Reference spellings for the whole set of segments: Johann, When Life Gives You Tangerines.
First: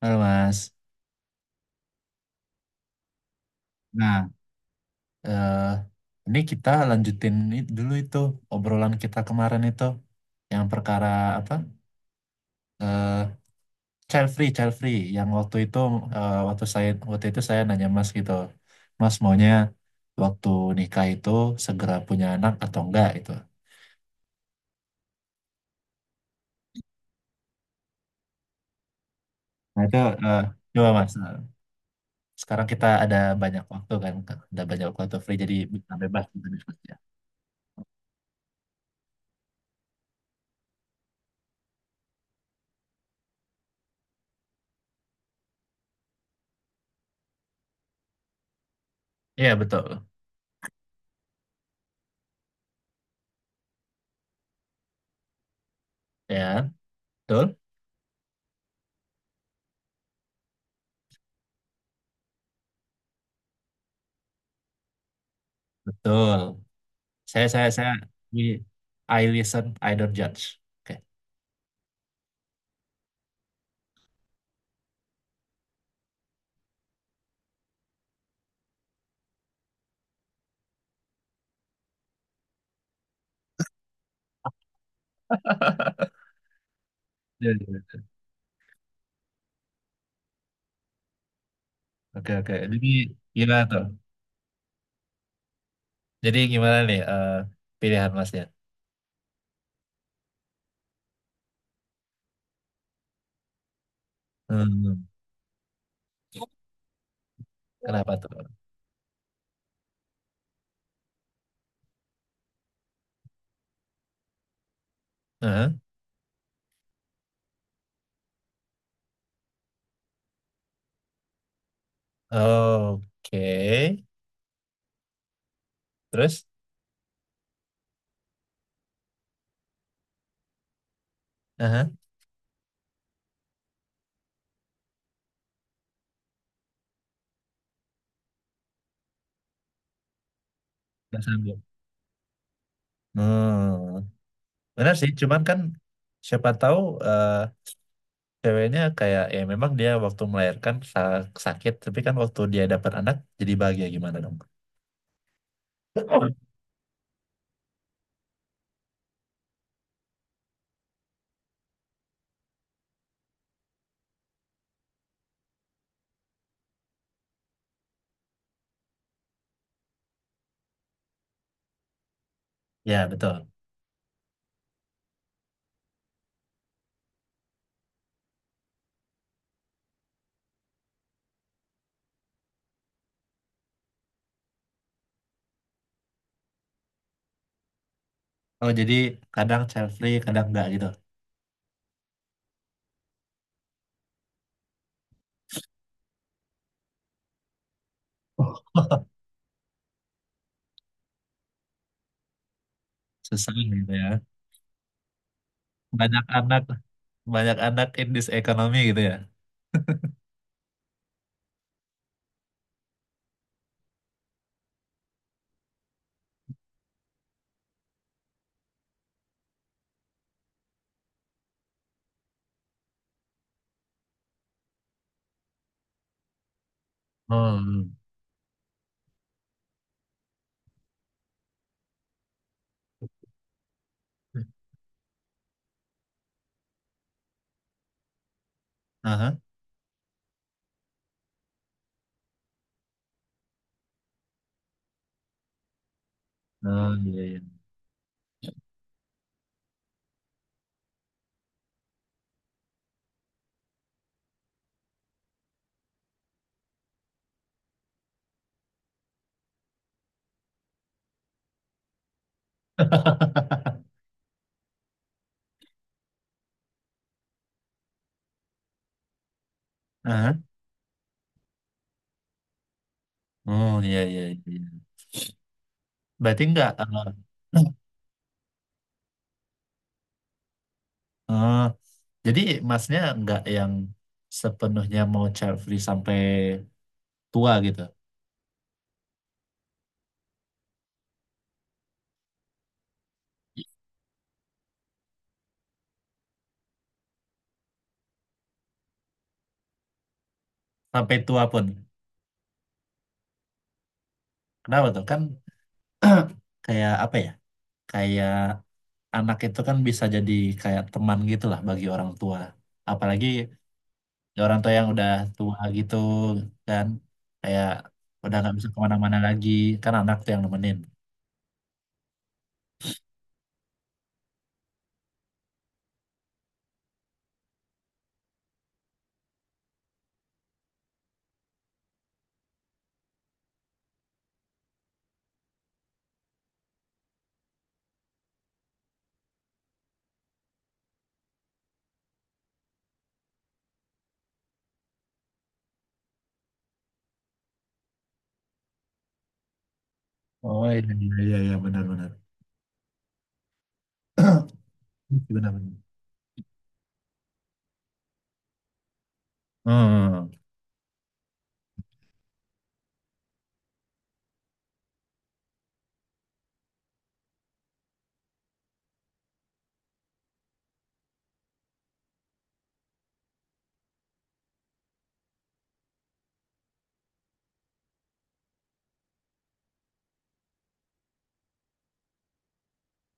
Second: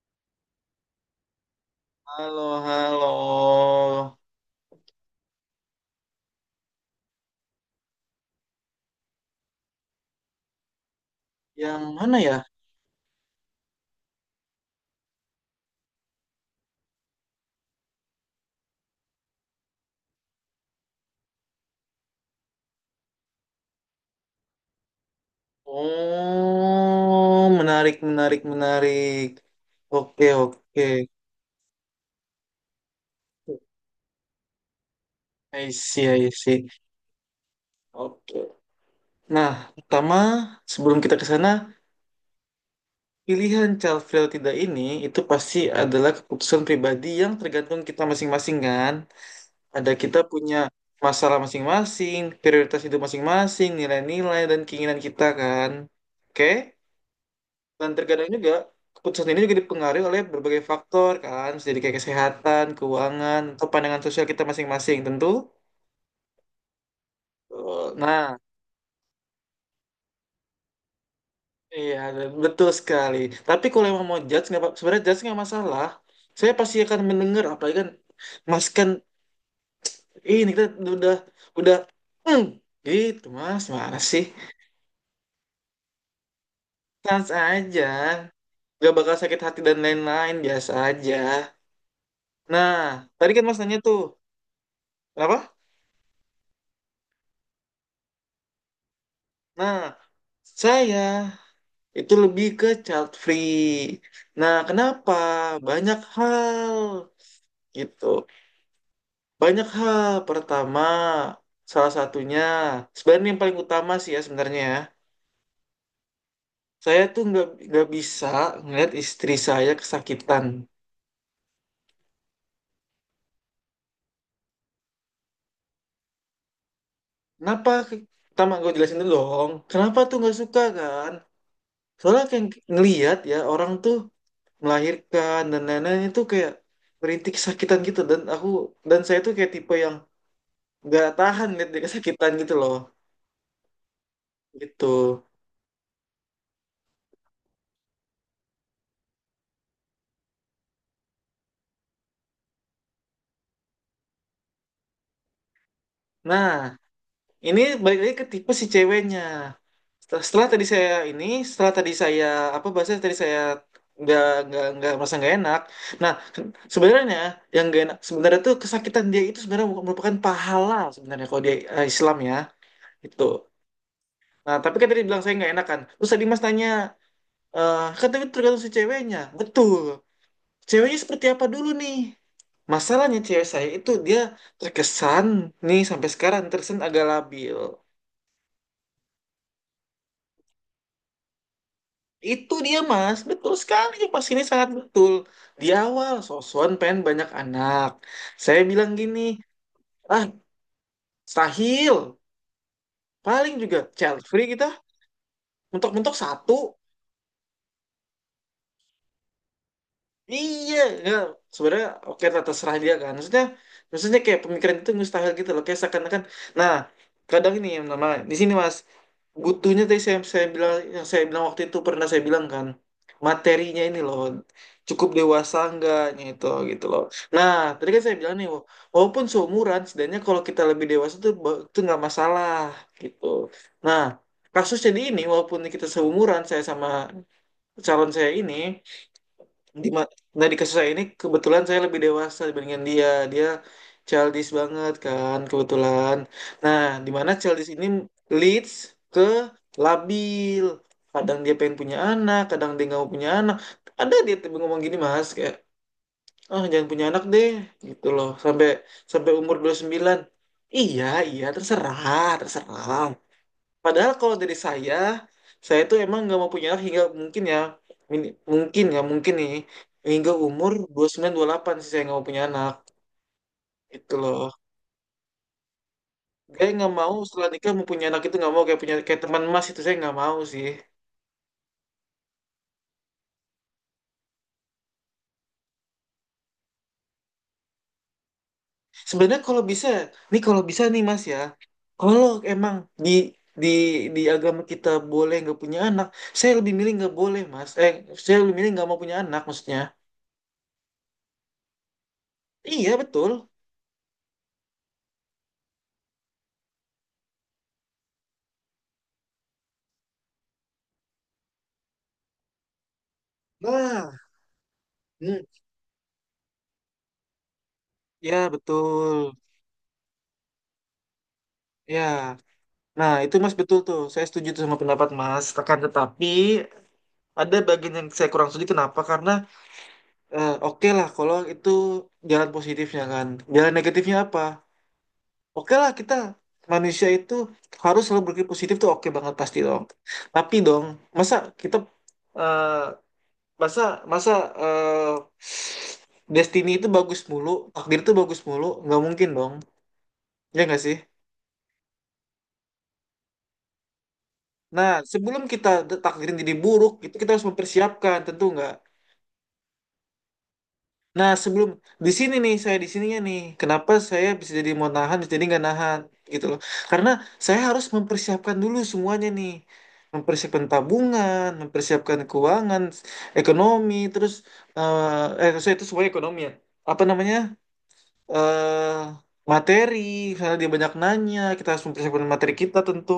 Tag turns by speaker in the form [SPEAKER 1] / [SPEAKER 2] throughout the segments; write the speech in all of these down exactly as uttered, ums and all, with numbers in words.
[SPEAKER 1] Halo Mas.
[SPEAKER 2] Halo, halo.
[SPEAKER 1] Nah, eh, ini kita lanjutin i- dulu itu obrolan kita kemarin itu yang perkara apa?
[SPEAKER 2] Yang mana ya?
[SPEAKER 1] Eh, child free, child free yang waktu itu eh, waktu saya waktu itu saya nanya Mas gitu. Mas maunya waktu nikah itu segera punya anak atau enggak gitu.
[SPEAKER 2] Oh, menarik, menarik, menarik.
[SPEAKER 1] Nah, itu
[SPEAKER 2] Oke,
[SPEAKER 1] eh,
[SPEAKER 2] oke.
[SPEAKER 1] coba Mas. eh, Sekarang kita ada banyak waktu kan, ada banyak waktu free jadi
[SPEAKER 2] I
[SPEAKER 1] bisa
[SPEAKER 2] see,
[SPEAKER 1] bebas
[SPEAKER 2] I
[SPEAKER 1] gitu
[SPEAKER 2] see.
[SPEAKER 1] diskusinya.
[SPEAKER 2] Oke. Nah, pertama, sebelum kita ke sana, pilihan child free atau tidak ini itu pasti adalah keputusan pribadi yang tergantung kita masing-masing kan.
[SPEAKER 1] Iya,
[SPEAKER 2] Ada
[SPEAKER 1] betul.
[SPEAKER 2] kita punya masalah masing-masing, prioritas hidup masing-masing, nilai-nilai dan keinginan kita kan. Oke?
[SPEAKER 1] Ya, betul.
[SPEAKER 2] Dan terkadang juga keputusan ini juga dipengaruhi oleh berbagai faktor kan, jadi kayak kesehatan, keuangan, atau pandangan sosial kita masing-masing tentu.
[SPEAKER 1] Betul. Saya saya saya
[SPEAKER 2] Eh, Nah,
[SPEAKER 1] ini I listen, I don't judge. Oke.
[SPEAKER 2] iya betul sekali. Tapi kalau emang mau judge, nggak apa- sebenarnya judge nggak masalah. Saya pasti akan mendengar, apalagi kan Mas kan ini kita udah udah hmm, gitu Mas, mana sih? Sans
[SPEAKER 1] Ya, ya,
[SPEAKER 2] aja,
[SPEAKER 1] ya.
[SPEAKER 2] nggak bakal sakit hati dan lain-lain biasa aja.
[SPEAKER 1] Oke, oke.
[SPEAKER 2] Nah,
[SPEAKER 1] Jadi
[SPEAKER 2] tadi kan Mas
[SPEAKER 1] gimana
[SPEAKER 2] nanya
[SPEAKER 1] tuh?
[SPEAKER 2] tuh, apa?
[SPEAKER 1] Jadi gimana nih eh, pilihan Masnya?
[SPEAKER 2] Nah, saya itu lebih ke child free. Nah,
[SPEAKER 1] Hmm,
[SPEAKER 2] kenapa? Banyak hal gitu.
[SPEAKER 1] kenapa tuh?
[SPEAKER 2] Banyak hal. Pertama, salah satunya, sebenarnya yang paling utama sih ya sebenarnya ya.
[SPEAKER 1] Heeh.
[SPEAKER 2] Saya tuh nggak nggak bisa ngeliat istri saya kesakitan.
[SPEAKER 1] Oke. Terus?
[SPEAKER 2] Kenapa? Pertama, gue jelasin dulu dong. Kenapa tuh nggak suka kan?
[SPEAKER 1] Heeh.
[SPEAKER 2] Soalnya kayak ngeliat ya orang tuh melahirkan dan lain-lain itu kayak merintih kesakitan gitu dan aku dan saya tuh kayak tipe yang nggak
[SPEAKER 1] Nggak
[SPEAKER 2] tahan
[SPEAKER 1] sanggup.
[SPEAKER 2] lihat dia kesakitan gitu loh
[SPEAKER 1] Hmm,
[SPEAKER 2] gitu.
[SPEAKER 1] benar sih. Cuman kan siapa tahu eh, ceweknya kayak ya memang dia waktu melahirkan sa- sakit, tapi kan waktu dia dapat anak jadi bahagia gimana dong?
[SPEAKER 2] Nah, ini balik lagi ke tipe si ceweknya. Setelah, setelah tadi saya ini, setelah tadi saya apa bahasanya, tadi saya nggak nggak nggak merasa nggak enak. Nah, sebenarnya yang nggak enak sebenarnya tuh kesakitan dia itu sebenarnya merupakan pahala sebenarnya kalau dia eh, Islam ya
[SPEAKER 1] Ya
[SPEAKER 2] itu.
[SPEAKER 1] betul.
[SPEAKER 2] Nah, tapi kan tadi bilang saya nggak enak kan, terus tadi Mas tanya eh kan, tapi tergantung si ceweknya betul. Ceweknya seperti apa dulu nih? Masalahnya cewek saya itu dia terkesan, nih sampai sekarang terkesan agak labil.
[SPEAKER 1] Oh, jadi kadang child free, kadang enggak gitu.
[SPEAKER 2] Itu dia Mas, betul sekali, pas ini sangat betul. Di awal sosokan pengen banyak anak. Saya bilang gini, ah stahil,
[SPEAKER 1] Susah
[SPEAKER 2] paling juga
[SPEAKER 1] gitu ya.
[SPEAKER 2] child free kita, mentok-mentok
[SPEAKER 1] Banyak
[SPEAKER 2] satu.
[SPEAKER 1] anak, banyak anak in this economy gitu ya.
[SPEAKER 2] Iya, ya. Sebenarnya oke lah terserah dia kan. Maksudnya, maksudnya kayak pemikiran itu mustahil gitu loh. Kayak seakan-akan. Nah, kadang ini yang nama di sini Mas, butuhnya tadi saya saya bilang, yang saya bilang waktu itu, pernah saya bilang kan, materinya ini loh, cukup dewasa enggaknya itu gitu loh. Nah, tadi
[SPEAKER 1] Hmm.
[SPEAKER 2] kan saya bilang nih, wa- walaupun seumuran, setidaknya kalau kita lebih dewasa tuh ba- itu nggak masalah gitu. Nah, kasus jadi ini walaupun kita seumuran, saya sama calon saya ini
[SPEAKER 1] Aha.
[SPEAKER 2] di ma- nah di kasus saya ini kebetulan saya lebih dewasa dibandingkan dia. Dia childish banget kan kebetulan. Nah,
[SPEAKER 1] Oh,
[SPEAKER 2] di
[SPEAKER 1] iya,
[SPEAKER 2] mana
[SPEAKER 1] iya.
[SPEAKER 2] childish ini leads ke labil. Kadang dia pengen punya anak, kadang dia nggak mau punya anak. Ada dia tiba ngomong gini Mas kayak, ah jangan punya anak deh gitu loh. Sampai sampai umur dua puluh sembilan. Iya, iya terserah, terserah. Padahal kalau dari saya, saya tuh emang nggak mau punya anak hingga mungkin ya, min- mungkin ya, mungkin nih, hingga
[SPEAKER 1] Aha.
[SPEAKER 2] umur dua puluh sembilan, delapan sih saya nggak mau punya anak.
[SPEAKER 1] Oh, iya,
[SPEAKER 2] Itu
[SPEAKER 1] iya,
[SPEAKER 2] loh.
[SPEAKER 1] iya. Berarti enggak,
[SPEAKER 2] Saya
[SPEAKER 1] eh,
[SPEAKER 2] nggak mau setelah nikah mau punya anak itu nggak mau, kayak punya kayak teman Mas itu saya nggak mau sih.
[SPEAKER 1] oh, jadi masnya enggak yang sepenuhnya mau child free sampai tua gitu.
[SPEAKER 2] Sebenarnya kalau bisa, nih kalau bisa nih Mas ya, kalau emang di di di agama kita boleh nggak punya anak, saya lebih milih nggak boleh Mas. Eh, saya lebih milih nggak mau punya anak maksudnya.
[SPEAKER 1] Sampai tua pun.
[SPEAKER 2] Iya betul.
[SPEAKER 1] Kenapa tuh? Kan kayak apa ya? Kayak anak itu kan bisa jadi kayak teman gitu lah bagi orang tua. Apalagi
[SPEAKER 2] Nah,
[SPEAKER 1] orang tua yang udah
[SPEAKER 2] hmm,
[SPEAKER 1] tua gitu kan, kayak udah
[SPEAKER 2] ya
[SPEAKER 1] nggak bisa kemana-mana
[SPEAKER 2] betul.
[SPEAKER 1] lagi, kan anak tuh yang nemenin.
[SPEAKER 2] Ya, nah itu Mas betul tuh. Saya setuju tuh sama pendapat Mas. Akan tetapi ada bagian yang saya kurang setuju. Kenapa? Karena eh, oke lah kalau itu jalan positifnya kan. Jalan negatifnya apa? Oke lah kita manusia itu harus selalu berpikir positif tuh oke banget pasti dong. Tapi dong, masa kita eh, masa masa eh, destiny itu bagus mulu, takdir itu bagus mulu, nggak mungkin dong. Ya
[SPEAKER 1] Oh
[SPEAKER 2] nggak
[SPEAKER 1] iya
[SPEAKER 2] sih?
[SPEAKER 1] iya iya iya, benar-benar
[SPEAKER 2] Nah, sebelum kita
[SPEAKER 1] benar-benar.
[SPEAKER 2] takdirin jadi buruk, itu kita harus mempersiapkan, tentu nggak.
[SPEAKER 1] Hmm,
[SPEAKER 2] Nah, sebelum di sini nih, saya di sininya nih, kenapa saya bisa jadi mau nahan, bisa jadi nggak nahan, gitu loh. Karena saya harus mempersiapkan dulu semuanya nih, mempersiapkan tabungan, mempersiapkan keuangan, ekonomi, terus eh, eh, saya itu semuanya ekonomi ya. Apa namanya? eh materi, karena dia banyak nanya, kita harus mempersiapkan materi kita tentu.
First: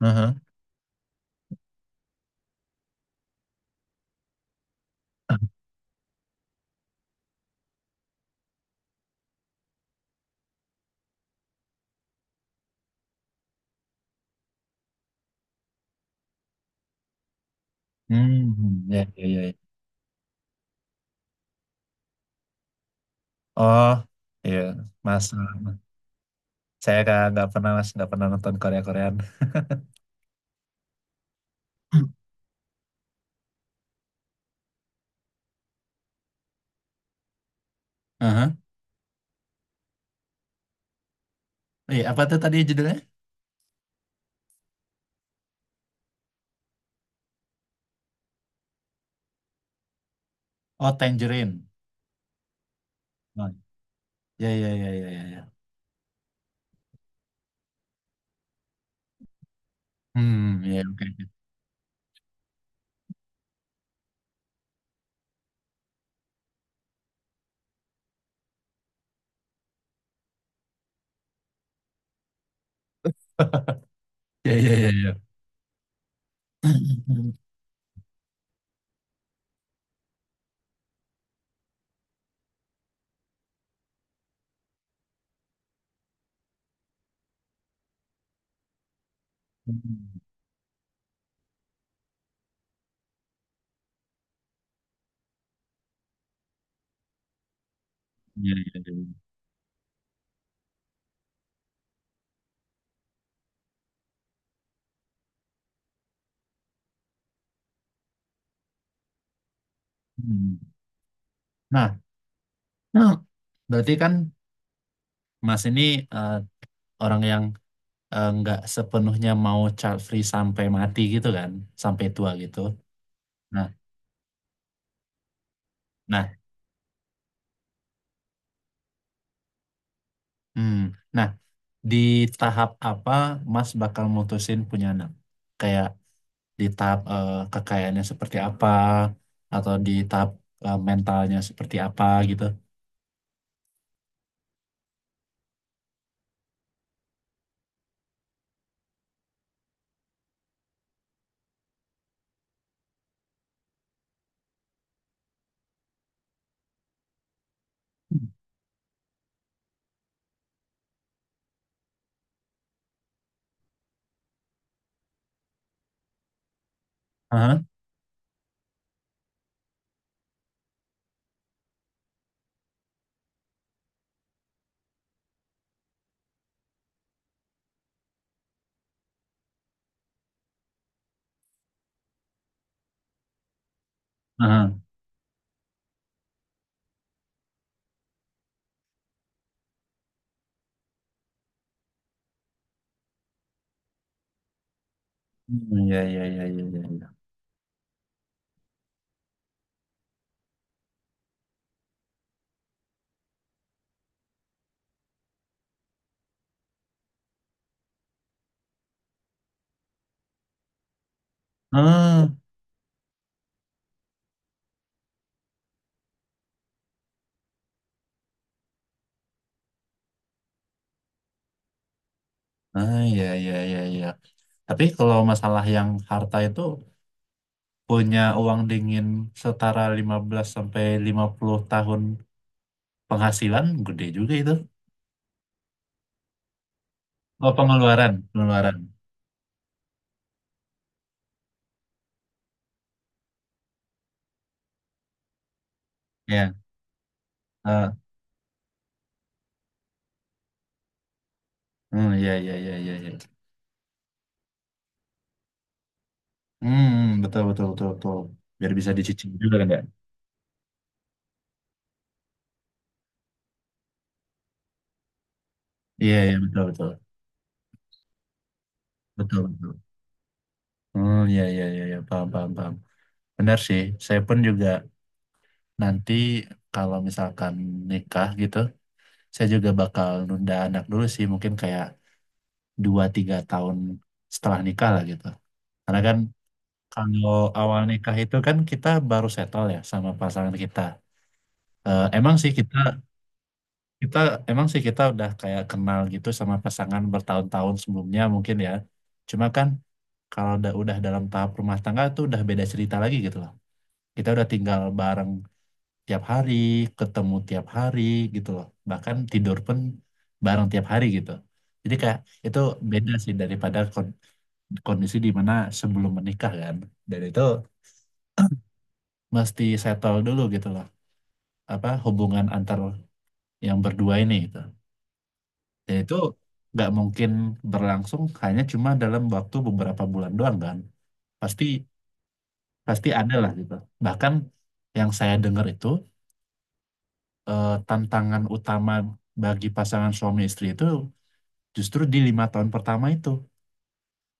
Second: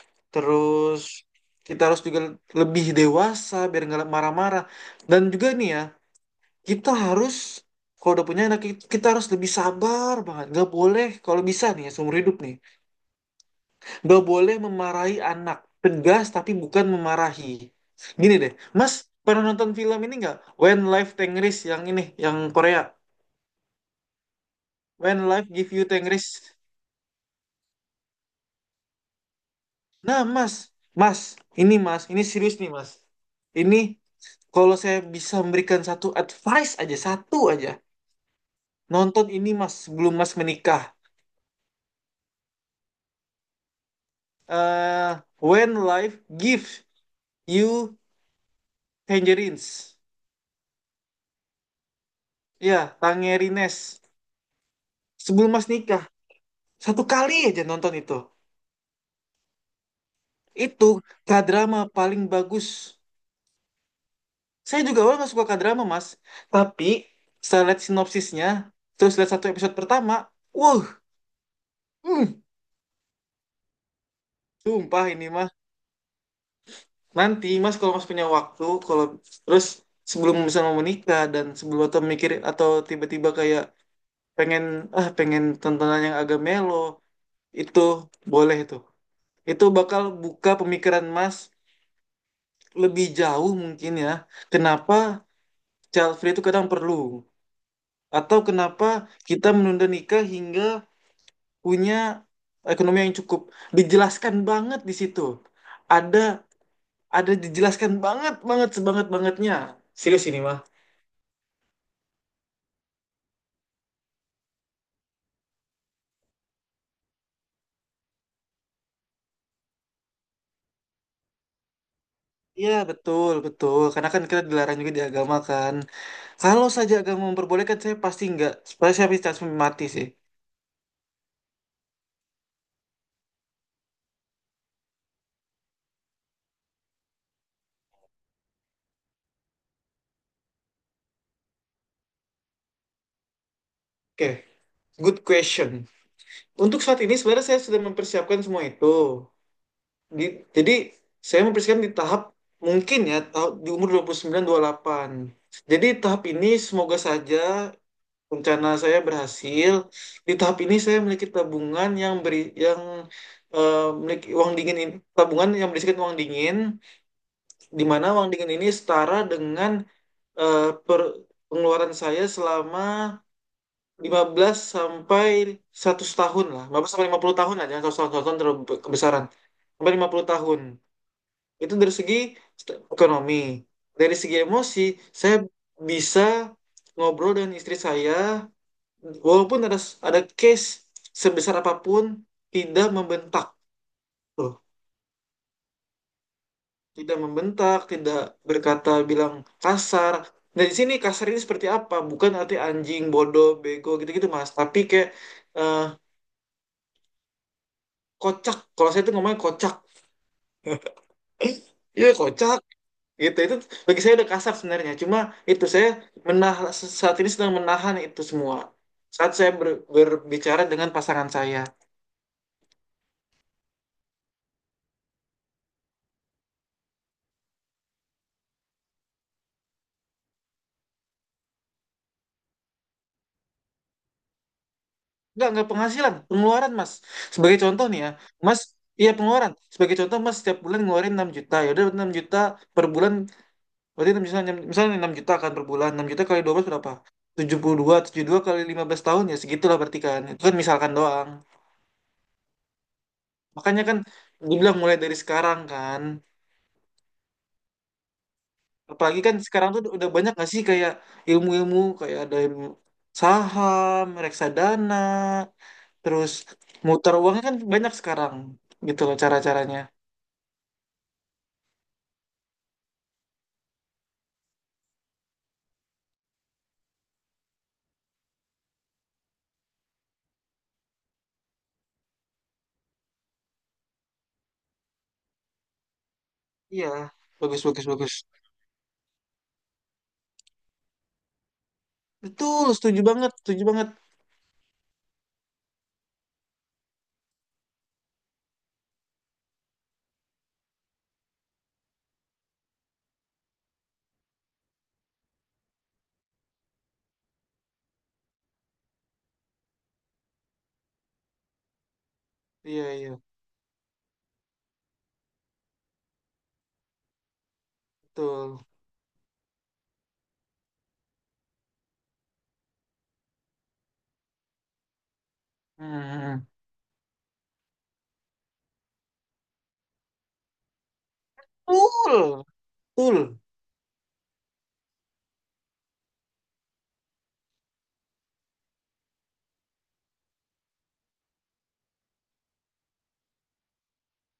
[SPEAKER 1] aha.
[SPEAKER 2] Terus kita harus juga lebih dewasa biar nggak marah-marah. Dan juga nih ya, kita harus, kalau udah punya anak, kita harus lebih sabar banget. Nggak boleh, kalau bisa nih ya, seumur hidup nih, nggak boleh memarahi anak. Tegas tapi bukan memarahi. Gini deh,
[SPEAKER 1] Hmm,
[SPEAKER 2] Mas
[SPEAKER 1] ya ya ya.
[SPEAKER 2] pernah
[SPEAKER 1] Ya.
[SPEAKER 2] nonton film ini nggak? When Life Tengris yang ini, yang Korea.
[SPEAKER 1] Oh iya,
[SPEAKER 2] When
[SPEAKER 1] mas,
[SPEAKER 2] Life Give You Tengris.
[SPEAKER 1] saya nggak nggak pernah mas nggak pernah nonton Korea Koreaan.
[SPEAKER 2] Nah, Mas, Mas, ini Mas, ini serius nih Mas. Ini kalau saya bisa memberikan satu advice aja, satu aja.
[SPEAKER 1] Aha.
[SPEAKER 2] Nonton ini Mas, sebelum Mas menikah.
[SPEAKER 1] Eh, apa tuh tadi judulnya?
[SPEAKER 2] eh When Life Gives You Tangerines.
[SPEAKER 1] Oh Tangerine.
[SPEAKER 2] Ya,
[SPEAKER 1] Oh,
[SPEAKER 2] Tangerines.
[SPEAKER 1] ya ya ya ya ya.
[SPEAKER 2] Sebelum
[SPEAKER 1] Ya.
[SPEAKER 2] Mas nikah, satu kali aja nonton itu.
[SPEAKER 1] Hmm, ya
[SPEAKER 2] Itu
[SPEAKER 1] oke.
[SPEAKER 2] kadrama paling bagus. Saya juga awalnya nggak suka kadrama, Mas. Tapi saya lihat sinopsisnya, terus lihat satu episode pertama, wow, hmm.
[SPEAKER 1] Ya, ya, ya,
[SPEAKER 2] Sumpah ini
[SPEAKER 1] ya.
[SPEAKER 2] mah, nanti Mas kalau Mas punya waktu, kalau terus sebelum misalnya mau menikah dan sebelum atau mikir atau tiba-tiba kayak pengen, ah pengen tontonan yang agak melo, itu boleh tuh. Itu bakal buka pemikiran Mas lebih jauh mungkin ya. Kenapa child free itu kadang perlu, atau
[SPEAKER 1] Ya, ya,
[SPEAKER 2] kenapa
[SPEAKER 1] ya.
[SPEAKER 2] kita menunda nikah hingga punya ekonomi yang cukup. Dijelaskan banget di situ. Ada ada dijelaskan banget banget sebanget bangetnya. Serius ini
[SPEAKER 1] Hmm.
[SPEAKER 2] mah.
[SPEAKER 1] Nah, nah, berarti kan Mas ini eh, orang yang eh, nggak sepenuhnya mau child free sampai mati gitu kan, sampai tua gitu.
[SPEAKER 2] Iya betul
[SPEAKER 1] Nah,
[SPEAKER 2] betul, karena kan kita dilarang juga di agama kan.
[SPEAKER 1] nah,
[SPEAKER 2] Kalau saja agama memperbolehkan, saya pasti nggak, supaya saya pasti langsung mati sih.
[SPEAKER 1] hmm. Nah, di tahap apa Mas bakal mutusin punya anak? Kayak di tahap eh, kekayaannya seperti apa, atau di tahap eh, mentalnya seperti apa gitu?
[SPEAKER 2] Oke, good question. Untuk saat ini sebenarnya saya sudah mempersiapkan semua itu. Di- jadi saya mempersiapkan di tahap, mungkin ya tahap- di umur dua dua puluh sembilan, dua puluh delapan. Jadi tahap ini semoga saja
[SPEAKER 1] Hmm.
[SPEAKER 2] rencana saya berhasil. Di tahap ini saya memiliki tabungan yang beri yang eh, memiliki uang dingin ini, tabungan yang berisikan uang dingin,
[SPEAKER 1] Aha,
[SPEAKER 2] di mana uang dingin ini setara dengan eh, per- pengeluaran saya selama lima belas sampai seratus tahun lah. Lima belas sampai lima puluh tahun lah, jangan seratus tahun, seratus tahun terlalu be- kebesaran. Sampai lima puluh tahun. Itu dari segi st- ekonomi. Dari segi
[SPEAKER 1] aha.
[SPEAKER 2] emosi, saya bisa ngobrol dengan istri saya. Walaupun ada ada case sebesar apapun, tidak membentak, loh,
[SPEAKER 1] Hmm, ya, ya, ya, ya, ya.
[SPEAKER 2] tidak membentak, tidak berkata bilang kasar. Nah, di sini kasar ini seperti apa? Bukan arti anjing, bodoh, bego gitu-gitu, Mas. Tapi kayak eh, kocak. Kalau saya itu ngomongnya kocak. Iya,
[SPEAKER 1] Ya.
[SPEAKER 2] kocak. Gitu. Itu bagi saya udah kasar sebenarnya. Cuma itu saya menahan, saat ini sedang menahan itu semua, saat saya ber- berbicara dengan pasangan saya.
[SPEAKER 1] Ah, iya, iya, iya, iya. Tapi kalau masalah yang harta itu punya uang dingin setara lima belas sampai lima puluh tahun penghasilan gede juga itu.
[SPEAKER 2] Enggak, enggak penghasilan, pengeluaran Mas.
[SPEAKER 1] Oh,
[SPEAKER 2] Sebagai contoh nih ya,
[SPEAKER 1] pengeluaran,
[SPEAKER 2] Mas,
[SPEAKER 1] pengeluaran.
[SPEAKER 2] iya pengeluaran. Sebagai contoh Mas, setiap bulan ngeluarin enam juta, ya udah enam juta per bulan, berarti enam juta, enam- misalnya enam juta kan per bulan, enam juta kali
[SPEAKER 1] Ya.
[SPEAKER 2] dua belas berapa? Tujuh tujuh puluh
[SPEAKER 1] Ah,
[SPEAKER 2] dua, tujuh puluh dua kali lima belas tahun, ya segitulah berarti kan. Itu kan misalkan doang.
[SPEAKER 1] hmm, iya, iya, iya, iya, iya.
[SPEAKER 2] Makanya kan dibilang mulai dari sekarang kan.
[SPEAKER 1] Hmm, betul, betul, betul, betul. Biar bisa
[SPEAKER 2] Apalagi
[SPEAKER 1] dicicil
[SPEAKER 2] kan
[SPEAKER 1] juga kan
[SPEAKER 2] sekarang
[SPEAKER 1] ya.
[SPEAKER 2] tuh udah banyak gak sih kayak ilmu-ilmu, kayak ada ilmu saham, reksadana,
[SPEAKER 1] Iya,
[SPEAKER 2] terus
[SPEAKER 1] iya, betul, betul.
[SPEAKER 2] muter uangnya kan banyak sekarang gitu loh
[SPEAKER 1] Betul, betul.
[SPEAKER 2] cara-caranya.
[SPEAKER 1] Hmm, iya, iya, iya, iya, paham, paham, paham. Benar sih. Saya pun juga nanti kalau misalkan nikah gitu saya juga bakal nunda anak dulu sih mungkin kayak dua tiga tahun setelah nikah lah gitu karena kan
[SPEAKER 2] Iya,
[SPEAKER 1] kalau
[SPEAKER 2] bagus
[SPEAKER 1] awal
[SPEAKER 2] bagus bagus.
[SPEAKER 1] nikah itu kan kita baru settle ya sama pasangan kita. Eh, emang sih
[SPEAKER 2] Betul,
[SPEAKER 1] kita
[SPEAKER 2] setuju banget, setuju banget.
[SPEAKER 1] kita emang sih kita udah kayak kenal gitu sama pasangan bertahun-tahun sebelumnya mungkin ya cuma kan kalau udah udah dalam tahap rumah tangga itu udah beda cerita lagi gitu loh. Kita udah tinggal bareng tiap hari, ketemu tiap hari gitu loh. Bahkan tidur pun bareng tiap hari gitu. Jadi kayak itu
[SPEAKER 2] Iya iya,
[SPEAKER 1] beda sih daripada kon- kondisi di mana sebelum menikah kan. Dan itu
[SPEAKER 2] betul.
[SPEAKER 1] mesti settle dulu gitu loh. Apa hubungan antar yang berdua ini gitu. Dan itu
[SPEAKER 2] Hmm,
[SPEAKER 1] nggak mungkin berlangsung hanya cuma dalam waktu beberapa bulan doang kan. Pasti
[SPEAKER 2] betul,
[SPEAKER 1] pasti ada
[SPEAKER 2] betul.
[SPEAKER 1] lah gitu. Bahkan yang saya dengar itu eh, tantangan utama bagi pasangan suami istri itu justru di lima tahun pertama itu.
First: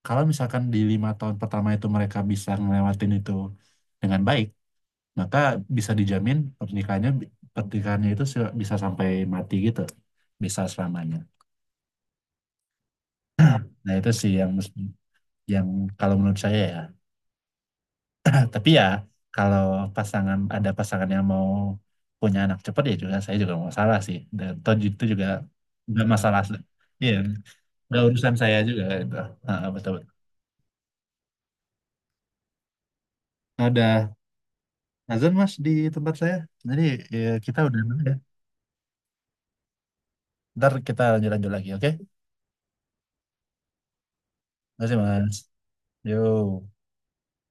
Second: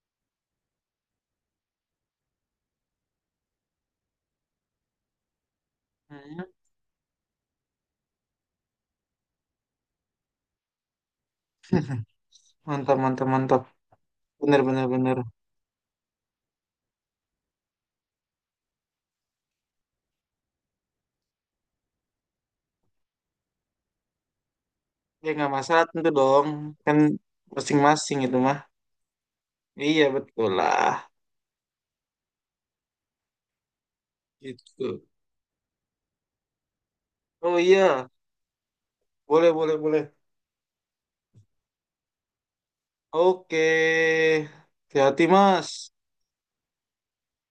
[SPEAKER 1] Kalau misalkan di lima tahun pertama itu mereka bisa ngelewatin itu dengan baik, maka bisa dijamin
[SPEAKER 2] Hmm.
[SPEAKER 1] pernikahannya pernikahannya itu se- bisa sampai mati gitu, bisa selamanya.
[SPEAKER 2] Mantap mantap mantap.
[SPEAKER 1] Nah itu sih yang
[SPEAKER 2] Bener bener
[SPEAKER 1] mesti-
[SPEAKER 2] bener.
[SPEAKER 1] yang kalau menurut saya ya. Tapi ya kalau pasangan ada pasangan yang mau punya anak cepat ya juga saya juga mau salah sih dan toh itu juga
[SPEAKER 2] Ya nggak masalah
[SPEAKER 1] nggak
[SPEAKER 2] tentu
[SPEAKER 1] masalah,
[SPEAKER 2] dong, kan
[SPEAKER 1] iya nggak
[SPEAKER 2] masing-masing
[SPEAKER 1] urusan
[SPEAKER 2] itu
[SPEAKER 1] saya
[SPEAKER 2] mah.
[SPEAKER 1] juga gitu. Ah, betul
[SPEAKER 2] Iya
[SPEAKER 1] betul.
[SPEAKER 2] betul lah.
[SPEAKER 1] Nah,
[SPEAKER 2] Gitu.
[SPEAKER 1] Azan mas di tempat saya. Jadi ya, kita
[SPEAKER 2] Oh
[SPEAKER 1] udah dulu
[SPEAKER 2] iya,
[SPEAKER 1] ya.
[SPEAKER 2] boleh boleh boleh.
[SPEAKER 1] Ntar kita lanjut-lanjut lagi, oke?
[SPEAKER 2] Oke,
[SPEAKER 1] Terima kasih
[SPEAKER 2] hati-hati
[SPEAKER 1] mas.
[SPEAKER 2] Mas.
[SPEAKER 1] Yo.